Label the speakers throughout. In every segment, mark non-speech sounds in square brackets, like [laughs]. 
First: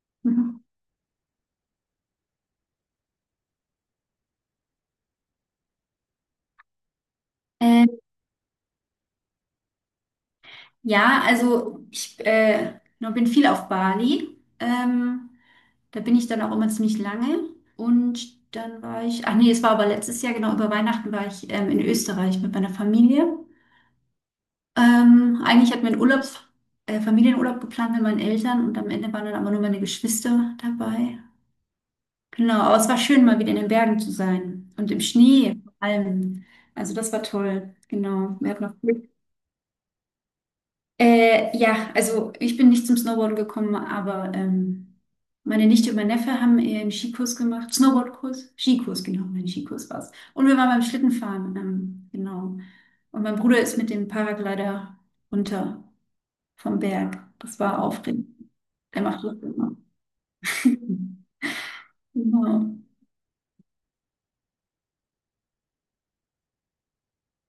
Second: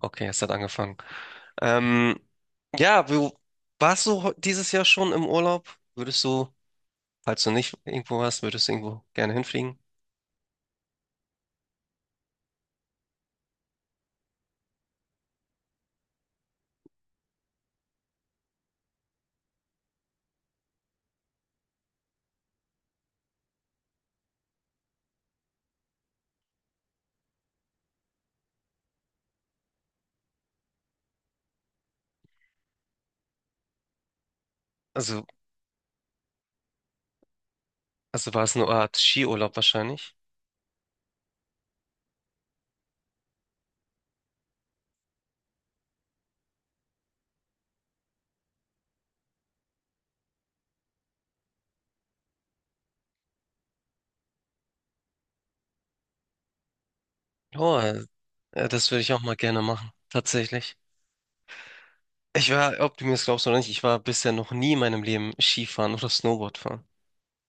Speaker 1: Okay, es hat
Speaker 2: Mhm.
Speaker 1: angefangen. Ähm, ja, du warst du heu- dieses Jahr schon im Urlaub? Würdest du, Falls du nicht
Speaker 2: Ähm,
Speaker 1: irgendwo warst, würdest du irgendwo gerne hinfliegen?
Speaker 2: ja, also ich noch bin viel auf Bali. Da bin ich dann auch immer ziemlich lange. Und dann war ich, ach nee, es war aber letztes Jahr, genau, über Weihnachten war ich in Österreich mit meiner Familie. Eigentlich hatten wir einen Familienurlaub geplant mit meinen Eltern und am Ende waren dann aber nur meine Geschwister dabei. Genau, aber es war schön, mal wieder in den Bergen zu sein und im
Speaker 1: Also,
Speaker 2: Schnee vor allem. Also das war toll,
Speaker 1: also
Speaker 2: genau.
Speaker 1: war
Speaker 2: Wir
Speaker 1: es
Speaker 2: hatten
Speaker 1: eine
Speaker 2: noch.
Speaker 1: Art Skiurlaub wahrscheinlich?
Speaker 2: Ja, also ich bin nicht zum Snowboarden gekommen, aber meine Nichte und mein Neffe haben einen Skikurs gemacht. Snowboardkurs? Skikurs, genau, mein Skikurs war's. Und wir waren beim Schlittenfahren, genau. Und mein Bruder ist mit dem Paraglider runter vom Berg. Das
Speaker 1: Oh,
Speaker 2: war aufregend.
Speaker 1: das würde
Speaker 2: Der
Speaker 1: ich auch
Speaker 2: macht
Speaker 1: mal
Speaker 2: das
Speaker 1: gerne
Speaker 2: immer.
Speaker 1: machen, tatsächlich.
Speaker 2: [laughs] Genau.
Speaker 1: Ob du mir das glaubst oder nicht, ich war bisher noch nie in meinem Leben Skifahren oder Snowboard fahren.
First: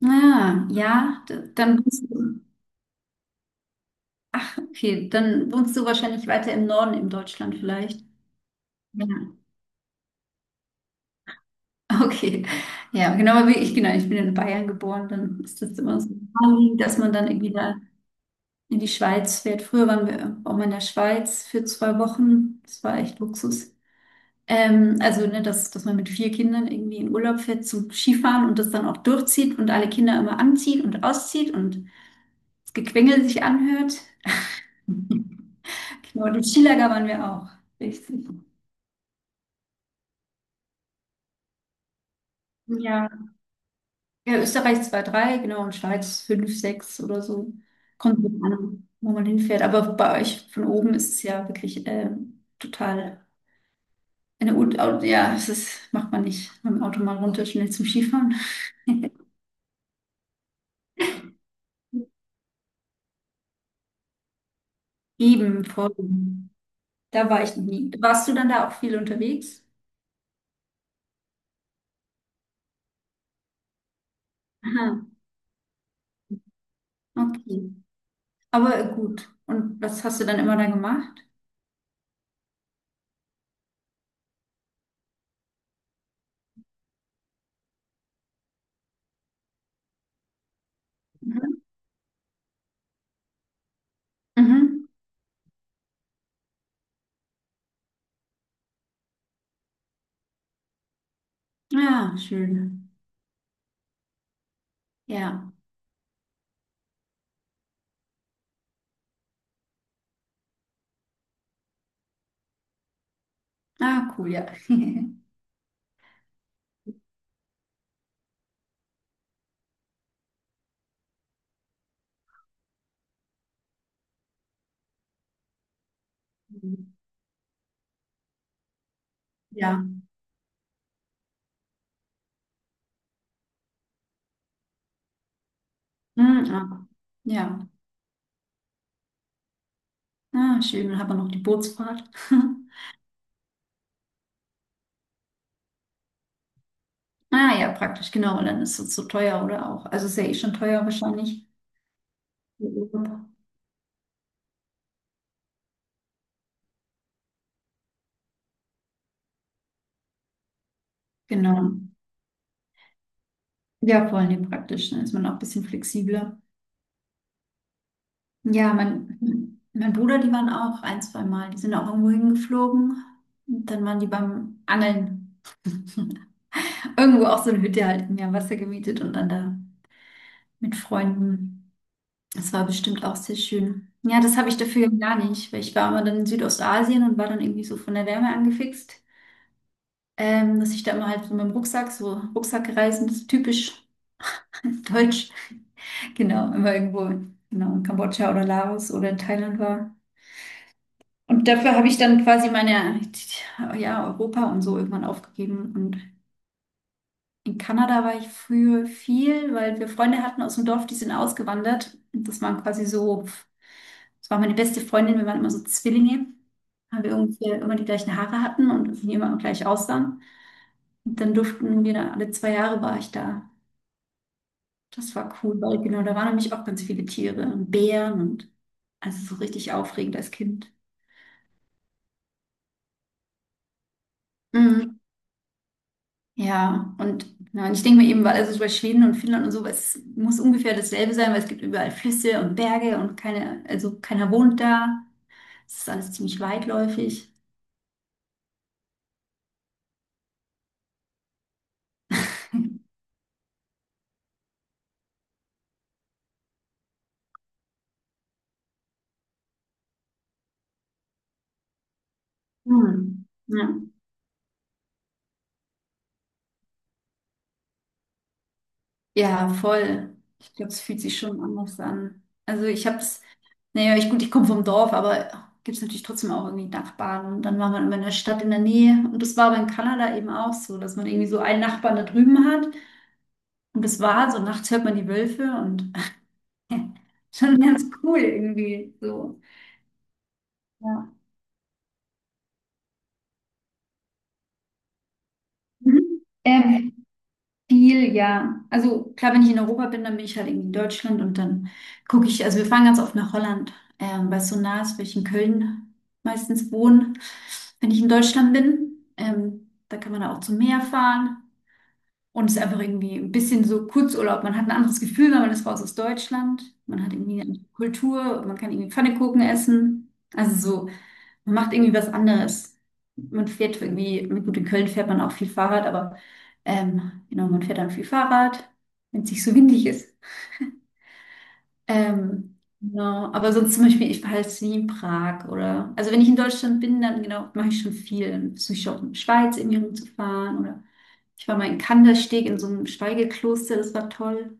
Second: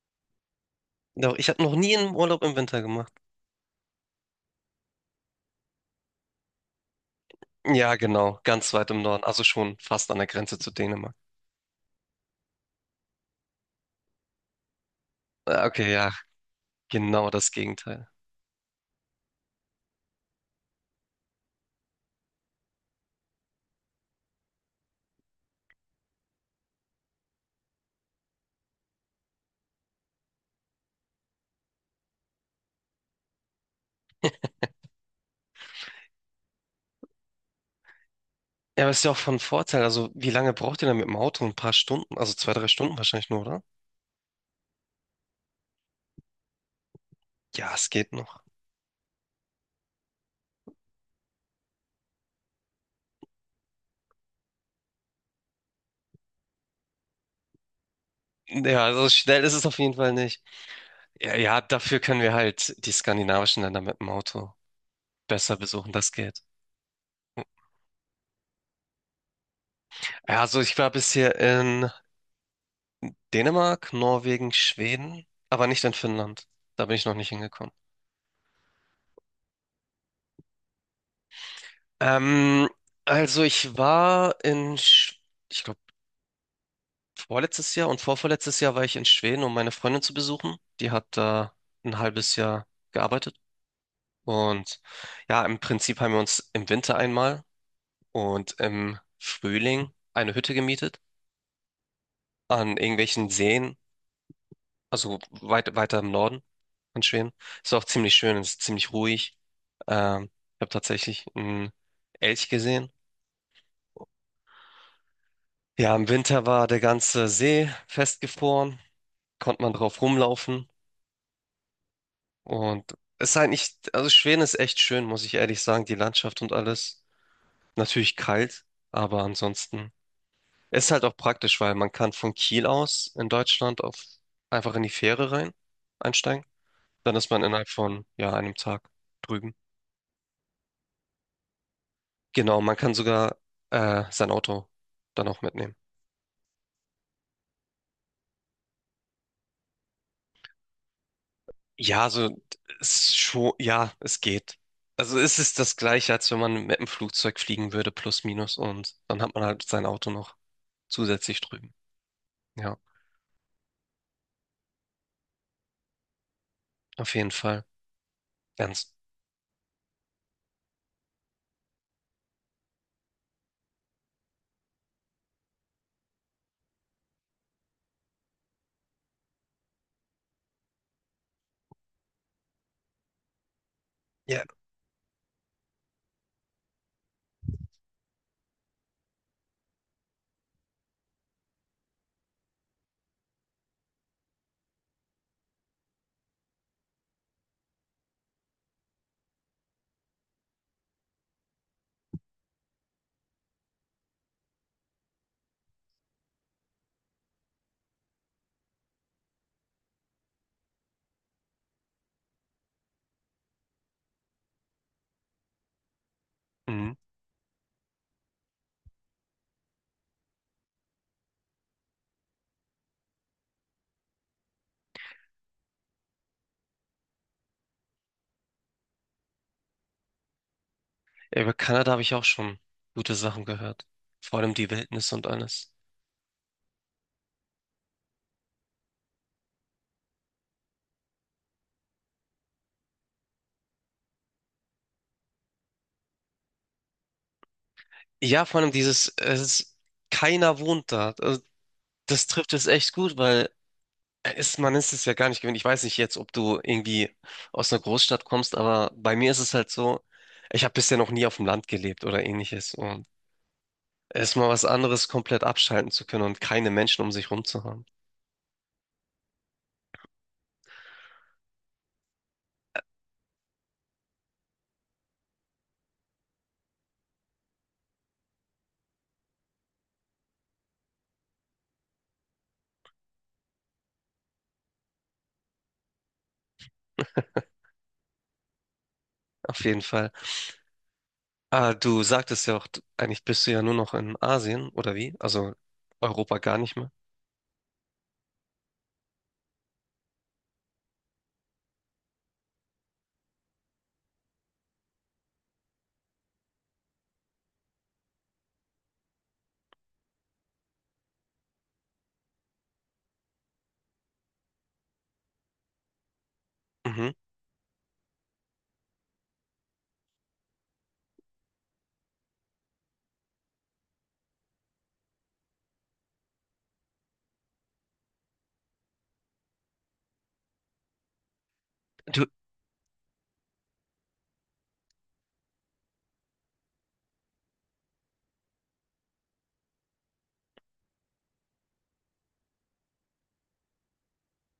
Speaker 2: Ah, ja,
Speaker 1: Doch, ich habe noch nie einen Urlaub im Winter gemacht.
Speaker 2: ach, okay, dann wohnst du wahrscheinlich weiter im Norden in Deutschland
Speaker 1: Ja,
Speaker 2: vielleicht.
Speaker 1: genau, ganz weit im
Speaker 2: Ja.
Speaker 1: Norden, also schon fast an der Grenze zu Dänemark.
Speaker 2: [laughs] Okay, ja, genau, aber genau, ich bin in Bayern geboren, dann ist das
Speaker 1: Okay,
Speaker 2: immer so
Speaker 1: ja,
Speaker 2: naheliegend, dass man dann
Speaker 1: genau das
Speaker 2: irgendwie da
Speaker 1: Gegenteil.
Speaker 2: in die Schweiz fährt. Früher waren wir auch mal in der Schweiz für 2 Wochen, das war echt Luxus. Also, ne, dass man mit vier Kindern irgendwie in Urlaub fährt zum Skifahren und das dann auch durchzieht und alle Kinder immer anzieht und auszieht und das Gequengel sich anhört. [laughs] Genau, im Skilager waren wir auch, richtig.
Speaker 1: Ja, aber ist ja auch von Vorteil. Also, wie lange braucht ihr denn mit dem Auto? Ein paar Stunden? Also zwei, drei Stunden
Speaker 2: Ja,
Speaker 1: wahrscheinlich nur, oder?
Speaker 2: Ja, Österreich zwei drei genau, und Schweiz 5 6 oder so.
Speaker 1: Ja, es geht
Speaker 2: Kommt drauf
Speaker 1: noch.
Speaker 2: an, wo man hinfährt. Aber bei euch von oben ist es ja wirklich total ja, macht man nicht mit dem Auto mal runter, schnell zum Skifahren.
Speaker 1: Ja, also
Speaker 2: [laughs]
Speaker 1: schnell ist es auf jeden Fall nicht. Ja, ja, dafür können wir halt die skandinavischen Länder mit dem Auto besser
Speaker 2: Eben,
Speaker 1: besuchen. Das geht.
Speaker 2: da war ich noch nie. Warst du dann da auch viel unterwegs?
Speaker 1: Ja, also ich war bisher in Dänemark, Norwegen,
Speaker 2: Aha,
Speaker 1: Schweden, aber nicht in Finnland. Da bin ich noch nicht
Speaker 2: okay.
Speaker 1: hingekommen.
Speaker 2: Aber gut. Und was hast du dann immer da gemacht?
Speaker 1: Ähm, also ich war ich glaube, vorletztes Jahr und vorvorletztes Jahr war ich in Schweden, um meine Freundin zu besuchen. Die hat
Speaker 2: Mhm.
Speaker 1: da ein halbes Jahr gearbeitet. Und
Speaker 2: Mhm.
Speaker 1: ja, im Prinzip haben wir uns im Winter einmal und im Frühling eine Hütte gemietet
Speaker 2: Ja,
Speaker 1: an
Speaker 2: schön.
Speaker 1: irgendwelchen Seen, also
Speaker 2: Ja.
Speaker 1: weiter im Norden von Schweden. Ist auch ziemlich schön, ist ziemlich ruhig. Ich habe tatsächlich einen Elch gesehen.
Speaker 2: Ah, cool, ja. [laughs]
Speaker 1: Ja, im Winter war der ganze See festgefroren, konnte man drauf rumlaufen. Und es ist halt nicht, also Schweden ist echt schön, muss ich ehrlich sagen, die Landschaft und alles. Natürlich kalt, aber
Speaker 2: Ja.
Speaker 1: ansonsten ist halt auch praktisch, weil man kann von Kiel aus in Deutschland auf einfach in die Fähre rein einsteigen.
Speaker 2: Mhm. Ah.
Speaker 1: Dann ist man
Speaker 2: Ja.
Speaker 1: innerhalb von ja einem Tag drüben.
Speaker 2: Ah, schön, dann hat man noch die Bootsfahrt. [laughs]
Speaker 1: Genau, man kann sogar sein Auto dann auch mitnehmen.
Speaker 2: Ah ja, praktisch, genau. Und dann ist es so teuer oder auch. Also ist ja eh schon teuer wahrscheinlich.
Speaker 1: Ja, also
Speaker 2: Der
Speaker 1: es
Speaker 2: Urlaub.
Speaker 1: schon, ja, es geht. Also es ist das Gleiche, als wenn man mit dem Flugzeug fliegen würde, plus minus, und dann hat man halt sein Auto noch zusätzlich
Speaker 2: Genau.
Speaker 1: drüben. Ja.
Speaker 2: Ja, vor allem praktisch. Dann ist man auch ein bisschen flexibler.
Speaker 1: Auf jeden Fall.
Speaker 2: Ja,
Speaker 1: Ganz.
Speaker 2: mein Bruder, die waren auch ein, zwei Mal. Die sind auch irgendwo hingeflogen. Und dann waren die beim Angeln. Irgendwo auch so eine Hütte halt im Wasser gemietet und dann da mit Freunden. Das war bestimmt auch sehr schön. Ja, das
Speaker 1: Ja.
Speaker 2: habe ich dafür gar nicht, weil ich war immer dann in Südostasien und war dann irgendwie so von der Wärme angefixt. Dass ich da immer halt so mit dem Rucksack, so Rucksackreisen, das ist typisch [laughs] deutsch, genau, immer irgendwo, genau, in Kambodscha oder Laos oder in Thailand war. Und dafür habe ich dann quasi meine, ja, Europa und so irgendwann aufgegeben. Und in Kanada war ich früher viel, weil wir Freunde hatten aus dem Dorf, die sind ausgewandert. Und das waren quasi so, das war meine beste Freundin, wir waren immer so Zwillinge,
Speaker 1: Mhm.
Speaker 2: weil wir ungefähr immer die gleichen Haare hatten und irgendwie immer gleich aussahen. Und dann durften wir da, alle 2 Jahre war ich da. Das war cool, weil genau, da waren nämlich auch ganz viele Tiere und Bären und also so richtig aufregend als Kind.
Speaker 1: Ja, über Kanada habe ich auch schon gute Sachen gehört. Vor allem die
Speaker 2: Mhm.
Speaker 1: Wildnis und alles.
Speaker 2: Ja, ja, und ich denke mir eben, weil also so bei Schweden und Finnland und so, es muss ungefähr dasselbe sein, weil es gibt überall Flüsse und Berge und keine, also keiner wohnt da. Es ist alles ziemlich weitläufig.
Speaker 1: Ja, vor allem dieses, es ist, keiner wohnt da. Also, das trifft es echt gut, weil es, man ist es ja gar nicht gewöhnt. Ich weiß nicht jetzt, ob du irgendwie aus einer Großstadt kommst, aber bei mir ist es halt so, ich habe bisher noch nie auf dem Land gelebt oder ähnliches. Und
Speaker 2: Mhm. Ja.
Speaker 1: es ist mal was anderes, komplett abschalten zu können und keine Menschen um sich rum zu haben.
Speaker 2: Ja, voll. Ich glaube, es fühlt sich schon anders an. Also ich habe es, naja, ich, gut, ich komme vom Dorf, aber gibt es natürlich trotzdem auch irgendwie Nachbarn. Und dann war man immer in der Stadt in der Nähe. Und das war aber in Kanada eben auch so, dass man irgendwie so einen Nachbarn da drüben hat. Und das war so, nachts hört man die Wölfe und [laughs] schon ganz cool irgendwie so.
Speaker 1: Auf jeden Fall.
Speaker 2: Ja.
Speaker 1: Ah, du sagtest ja auch, eigentlich bist du ja nur noch in Asien, oder wie? Also
Speaker 2: Mhm.
Speaker 1: Europa gar nicht mehr.
Speaker 2: Viel, ja. Also klar, wenn ich in Europa bin, dann bin ich halt irgendwie in Deutschland und dann gucke ich, also wir fahren ganz oft nach Holland, weil es so nah ist, weil ich in Köln meistens wohne, wenn ich in Deutschland bin. Da kann man dann auch zum Meer fahren und es ist einfach irgendwie ein bisschen so Kurzurlaub. Man hat ein anderes Gefühl, weil man ist raus aus Deutschland. Man hat
Speaker 1: Mhm.
Speaker 2: irgendwie eine andere Kultur, man kann irgendwie Pfannkuchen essen. Also so. Man macht irgendwie was anderes. Man fährt irgendwie, gut, in Köln fährt man auch viel Fahrrad, aber genau, man fährt dann viel Fahrrad, wenn es nicht so windig ist.
Speaker 1: Du,
Speaker 2: Genau, aber sonst zum Beispiel, ich war jetzt nie in Prag oder, also wenn ich in Deutschland bin, dann genau, mache ich schon viel. Dann versuche ich auch in der Schweiz irgendwie rumzufahren oder ich war mal in Kandersteg in so einem Schweigekloster, das war toll.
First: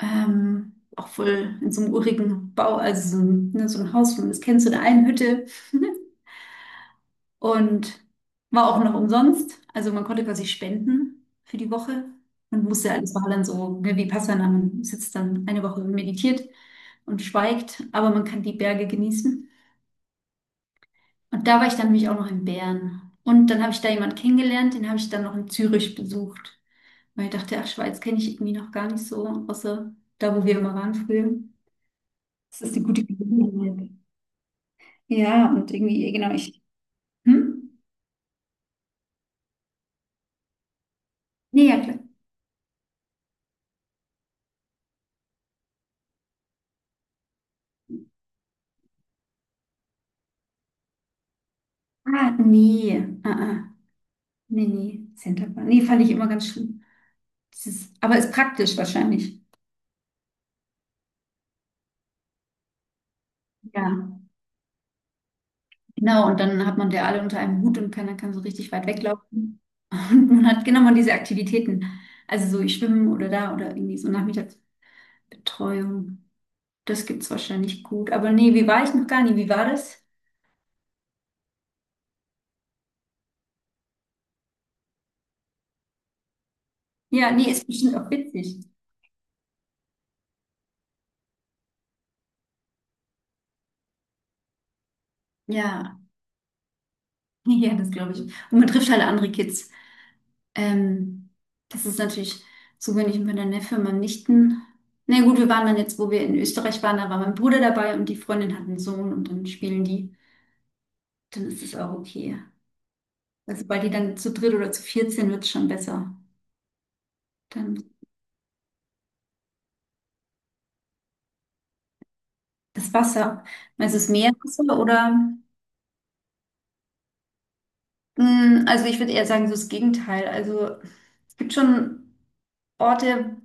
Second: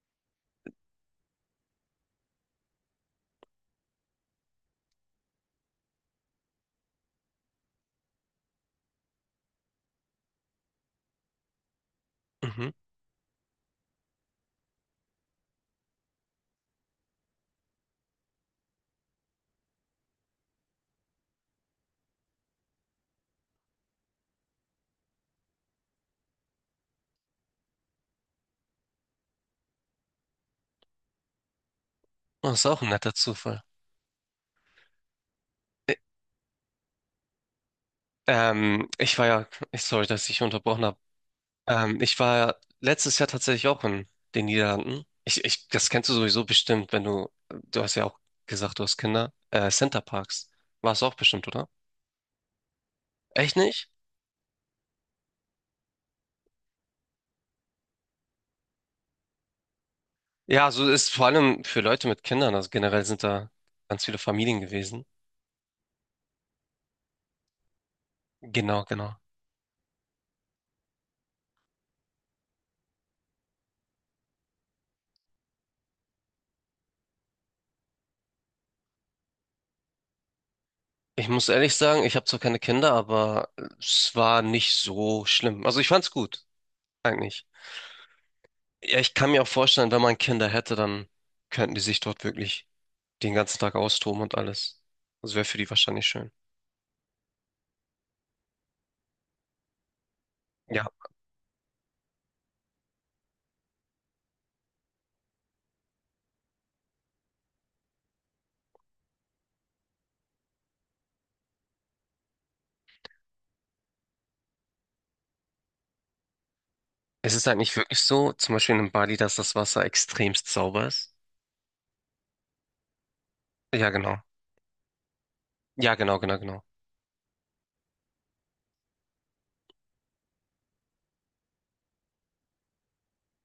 Speaker 2: Auch voll in so einem urigen Bau, also so ein, ne, so ein Haus, das kennst du, in einer Hütte. [laughs] Und war auch noch umsonst. Also man konnte quasi spenden für die Woche und
Speaker 1: mhm.
Speaker 2: musste alles war dann so ne, wie Vipassana. Man sitzt dann eine Woche und meditiert und schweigt, aber man kann die Berge genießen. Und da war ich dann nämlich auch noch in Bern. Und dann habe ich da jemanden kennengelernt, den habe ich dann noch in Zürich besucht, weil ich dachte, ach, Schweiz kenne ich irgendwie noch gar nicht so, außer da, wo wir immer waren früher.
Speaker 1: Oh, das
Speaker 2: Das
Speaker 1: ist
Speaker 2: ist
Speaker 1: auch
Speaker 2: eine
Speaker 1: ein
Speaker 2: gute
Speaker 1: netter Zufall.
Speaker 2: Gelegenheit. Ja, und
Speaker 1: Ä-
Speaker 2: irgendwie, genau, ich. Hm?
Speaker 1: Ich war ja, ich, sorry, dass ich unterbrochen habe.
Speaker 2: Nee, ja, klar.
Speaker 1: Ich war letztes Jahr tatsächlich auch in den Niederlanden. Das kennst du sowieso bestimmt, wenn du hast ja auch gesagt, du hast Kinder. Centerparks. War es auch bestimmt, oder?
Speaker 2: Ah, nee. Ah,
Speaker 1: Echt
Speaker 2: ah.
Speaker 1: nicht?
Speaker 2: Nee, nee, Centerband. Nee, fand ich immer ganz schlimm. Das ist, aber ist praktisch wahrscheinlich.
Speaker 1: Ja, so ist vor allem für Leute mit Kindern, also generell sind da ganz viele
Speaker 2: Ja,
Speaker 1: Familien gewesen.
Speaker 2: genau. Und dann hat man der alle unter einem Hut und keiner kann so richtig
Speaker 1: Genau,
Speaker 2: weit
Speaker 1: genau.
Speaker 2: weglaufen. Und man hat genau mal diese Aktivitäten. Also so ich schwimmen oder da oder irgendwie so Nachmittagsbetreuung. Das gibt's wahrscheinlich gut. Aber nee, wie war ich noch gar nie? Wie war das?
Speaker 1: Ich muss ehrlich sagen, ich habe zwar keine Kinder, aber es war nicht so schlimm. Also ich fand's gut,
Speaker 2: Ja,
Speaker 1: eigentlich.
Speaker 2: nee, ist bestimmt auch witzig.
Speaker 1: Ja, ich kann mir auch vorstellen, wenn man Kinder hätte, dann könnten die sich dort wirklich den ganzen Tag austoben und alles. Das wäre für die
Speaker 2: Ja,
Speaker 1: wahrscheinlich schön.
Speaker 2: [laughs] ja, das glaube ich. Und man trifft halt andere Kids.
Speaker 1: Ja,
Speaker 2: Ähm, Das ist natürlich so, wenn ich mit meiner Neffe, meinem Nichten. Na nee, gut, wir waren dann jetzt, wo wir in Österreich waren, da war mein Bruder dabei und die Freundin hat einen Sohn und dann spielen die. Dann ist es auch okay. Also, weil die dann zu dritt oder zu viert sind, wird es schon besser.
Speaker 1: es ist halt nicht
Speaker 2: Dann
Speaker 1: wirklich so, zum Beispiel in Bali, dass das Wasser extremst sauber ist.
Speaker 2: das Wasser.
Speaker 1: Ja,
Speaker 2: Meinst du das
Speaker 1: genau.
Speaker 2: Meerwasser oder?
Speaker 1: Ja, genau.
Speaker 2: Also ich würde eher sagen, so das Gegenteil. Also es gibt schon Orte,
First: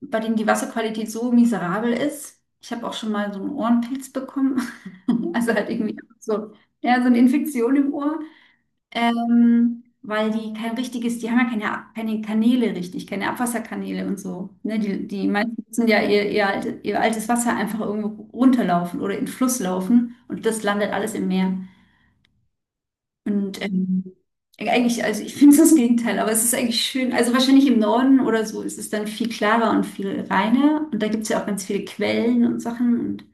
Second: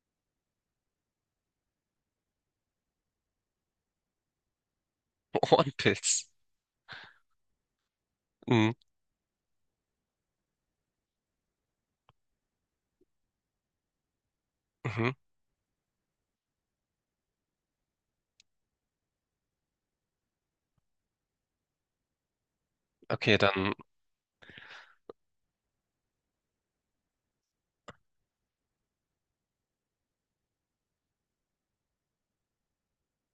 Speaker 2: bei denen die Wasserqualität so miserabel ist. Ich habe auch schon mal so einen Ohrenpilz bekommen. [laughs]
Speaker 1: [laughs]
Speaker 2: Also halt irgendwie
Speaker 1: Ohrenpilz.
Speaker 2: so, ja, so eine Infektion im Ohr.
Speaker 1: Mhm.
Speaker 2: Weil die kein richtiges, die haben ja keine, keine Kanäle richtig, keine Abwasserkanäle und so. Ne, die,
Speaker 1: Mhm.
Speaker 2: die meisten müssen ja ihr altes Wasser einfach irgendwo runterlaufen oder in den Fluss laufen und das landet alles im Meer.
Speaker 1: Okay,
Speaker 2: Und
Speaker 1: dann,
Speaker 2: eigentlich, also ich finde es das Gegenteil, aber es ist eigentlich schön. Also wahrscheinlich im Norden oder so ist es dann viel klarer und viel reiner. Und da gibt es ja auch ganz viele Quellen und Sachen und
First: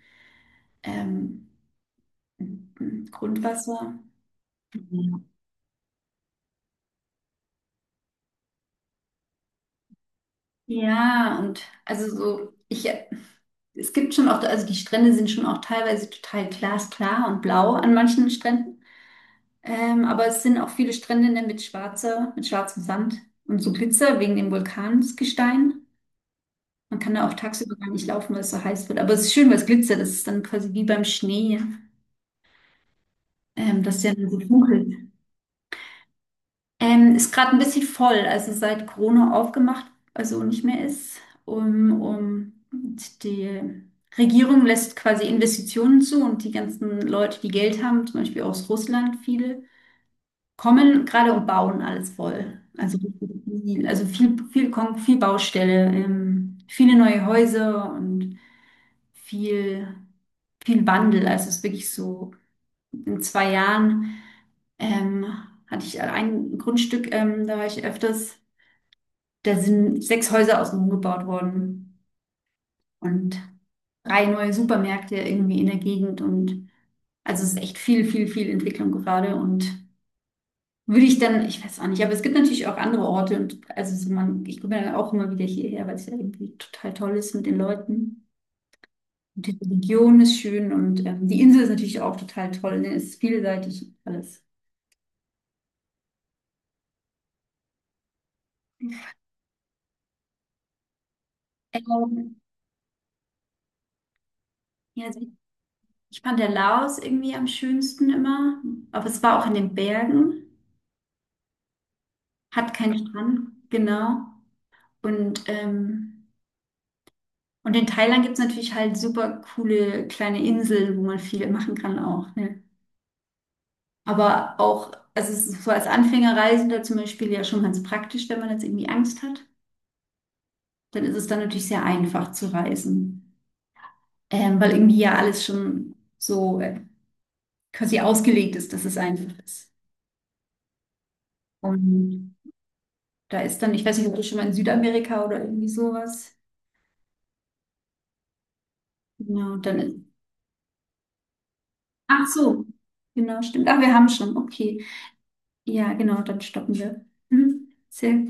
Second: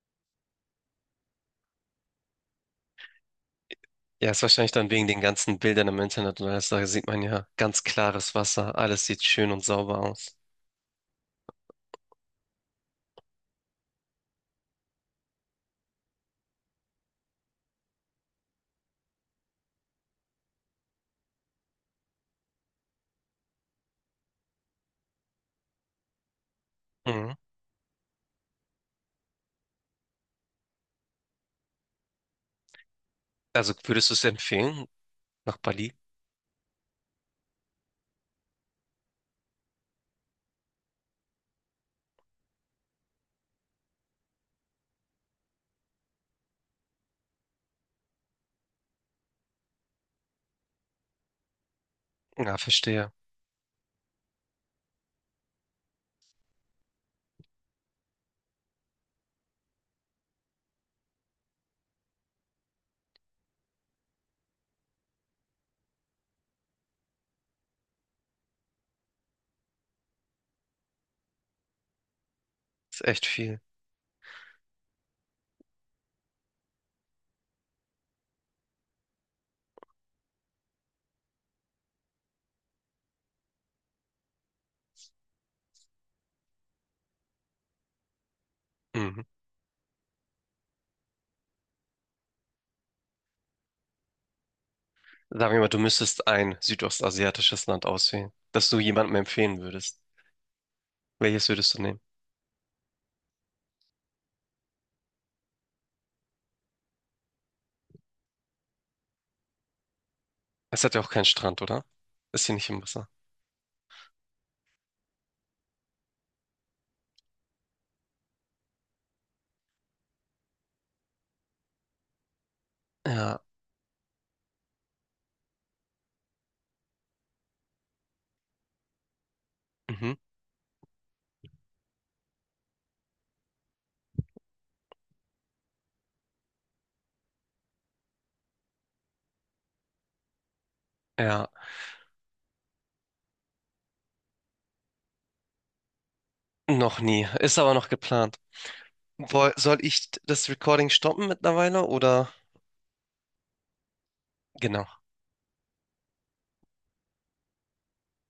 Speaker 2: ähm, Grundwasser.
Speaker 1: ja, ist wahrscheinlich dann wegen den ganzen Bildern im Internet und alles, da sieht man ja ganz klares Wasser, alles sieht schön und sauber aus.
Speaker 2: Ja, und also so, es gibt schon auch, also die Strände sind schon auch teilweise total glasklar und blau an manchen Stränden. Aber es sind auch viele Strände ne, mit schwarzer, mit schwarzem Sand und so Glitzer wegen dem Vulkansgestein. Man kann da auch
Speaker 1: Mhm.
Speaker 2: tagsüber gar nicht laufen, weil es so heiß wird. Aber es ist schön, weil es glitzert. Es ist dann quasi wie beim Schnee,
Speaker 1: Also
Speaker 2: dass
Speaker 1: würdest du
Speaker 2: der
Speaker 1: es
Speaker 2: dann so
Speaker 1: empfehlen
Speaker 2: funkelt.
Speaker 1: nach Bali?
Speaker 2: Ist gerade ein bisschen voll, also seit Corona aufgemacht, also nicht mehr ist. Und die Regierung lässt quasi Investitionen zu und die ganzen Leute, die Geld haben, zum Beispiel aus Russland viele, kommen gerade und bauen alles
Speaker 1: Ja,
Speaker 2: voll. Also,
Speaker 1: verstehe.
Speaker 2: also viel Baustelle, viele neue Häuser und viel, viel Wandel. Also es ist wirklich so, in 2 Jahren ähm, hatte ich ein Grundstück, da war ich öfters, da sind sechs Häuser außenrum gebaut worden
Speaker 1: Ist echt
Speaker 2: und
Speaker 1: viel.
Speaker 2: drei neue Supermärkte irgendwie in der Gegend und also es ist echt viel, viel, viel Entwicklung gerade und würde ich dann, ich weiß auch nicht, aber es gibt natürlich auch andere Orte und also so man, ich komme dann auch immer wieder hierher, weil es ja irgendwie total toll ist mit den Leuten.
Speaker 1: Mhm.
Speaker 2: Und die Region ist schön und die Insel ist natürlich auch total toll. Ne? Es ist vielseitig alles.
Speaker 1: Sagen wir mal, du müsstest ein südostasiatisches Land auswählen, das du jemandem empfehlen würdest. Welches würdest du nehmen?
Speaker 2: Ähm, ja, also ich fand der Laos irgendwie am schönsten immer, aber es war auch in den Bergen,
Speaker 1: Es hat ja auch keinen Strand, oder? Ist hier nicht
Speaker 2: hat
Speaker 1: im Wasser.
Speaker 2: keinen Strand, genau. Und, ähm, und in Thailand gibt es natürlich halt super coole kleine Inseln, wo man viel machen kann auch. Ne?
Speaker 1: Ja,
Speaker 2: Aber auch, also es ist so als Anfängerreisender zum Beispiel ja schon ganz praktisch, wenn man jetzt irgendwie Angst hat,
Speaker 1: mhm.
Speaker 2: dann ist es dann natürlich sehr einfach zu reisen. Weil irgendwie ja alles schon so quasi ausgelegt ist, dass es einfach ist.
Speaker 1: Ja,
Speaker 2: Und da ist dann, ich weiß nicht, ob du schon mal in Südamerika oder irgendwie sowas.
Speaker 1: noch nie. Ist aber noch geplant. Woll,
Speaker 2: Genau,
Speaker 1: soll
Speaker 2: dann ist,
Speaker 1: ich das Recording stoppen mittlerweile
Speaker 2: ach
Speaker 1: oder?
Speaker 2: so, genau, stimmt. Ach, wir haben schon, okay.
Speaker 1: Genau.
Speaker 2: Ja, genau, dann stoppen wir. Mhm. Sehr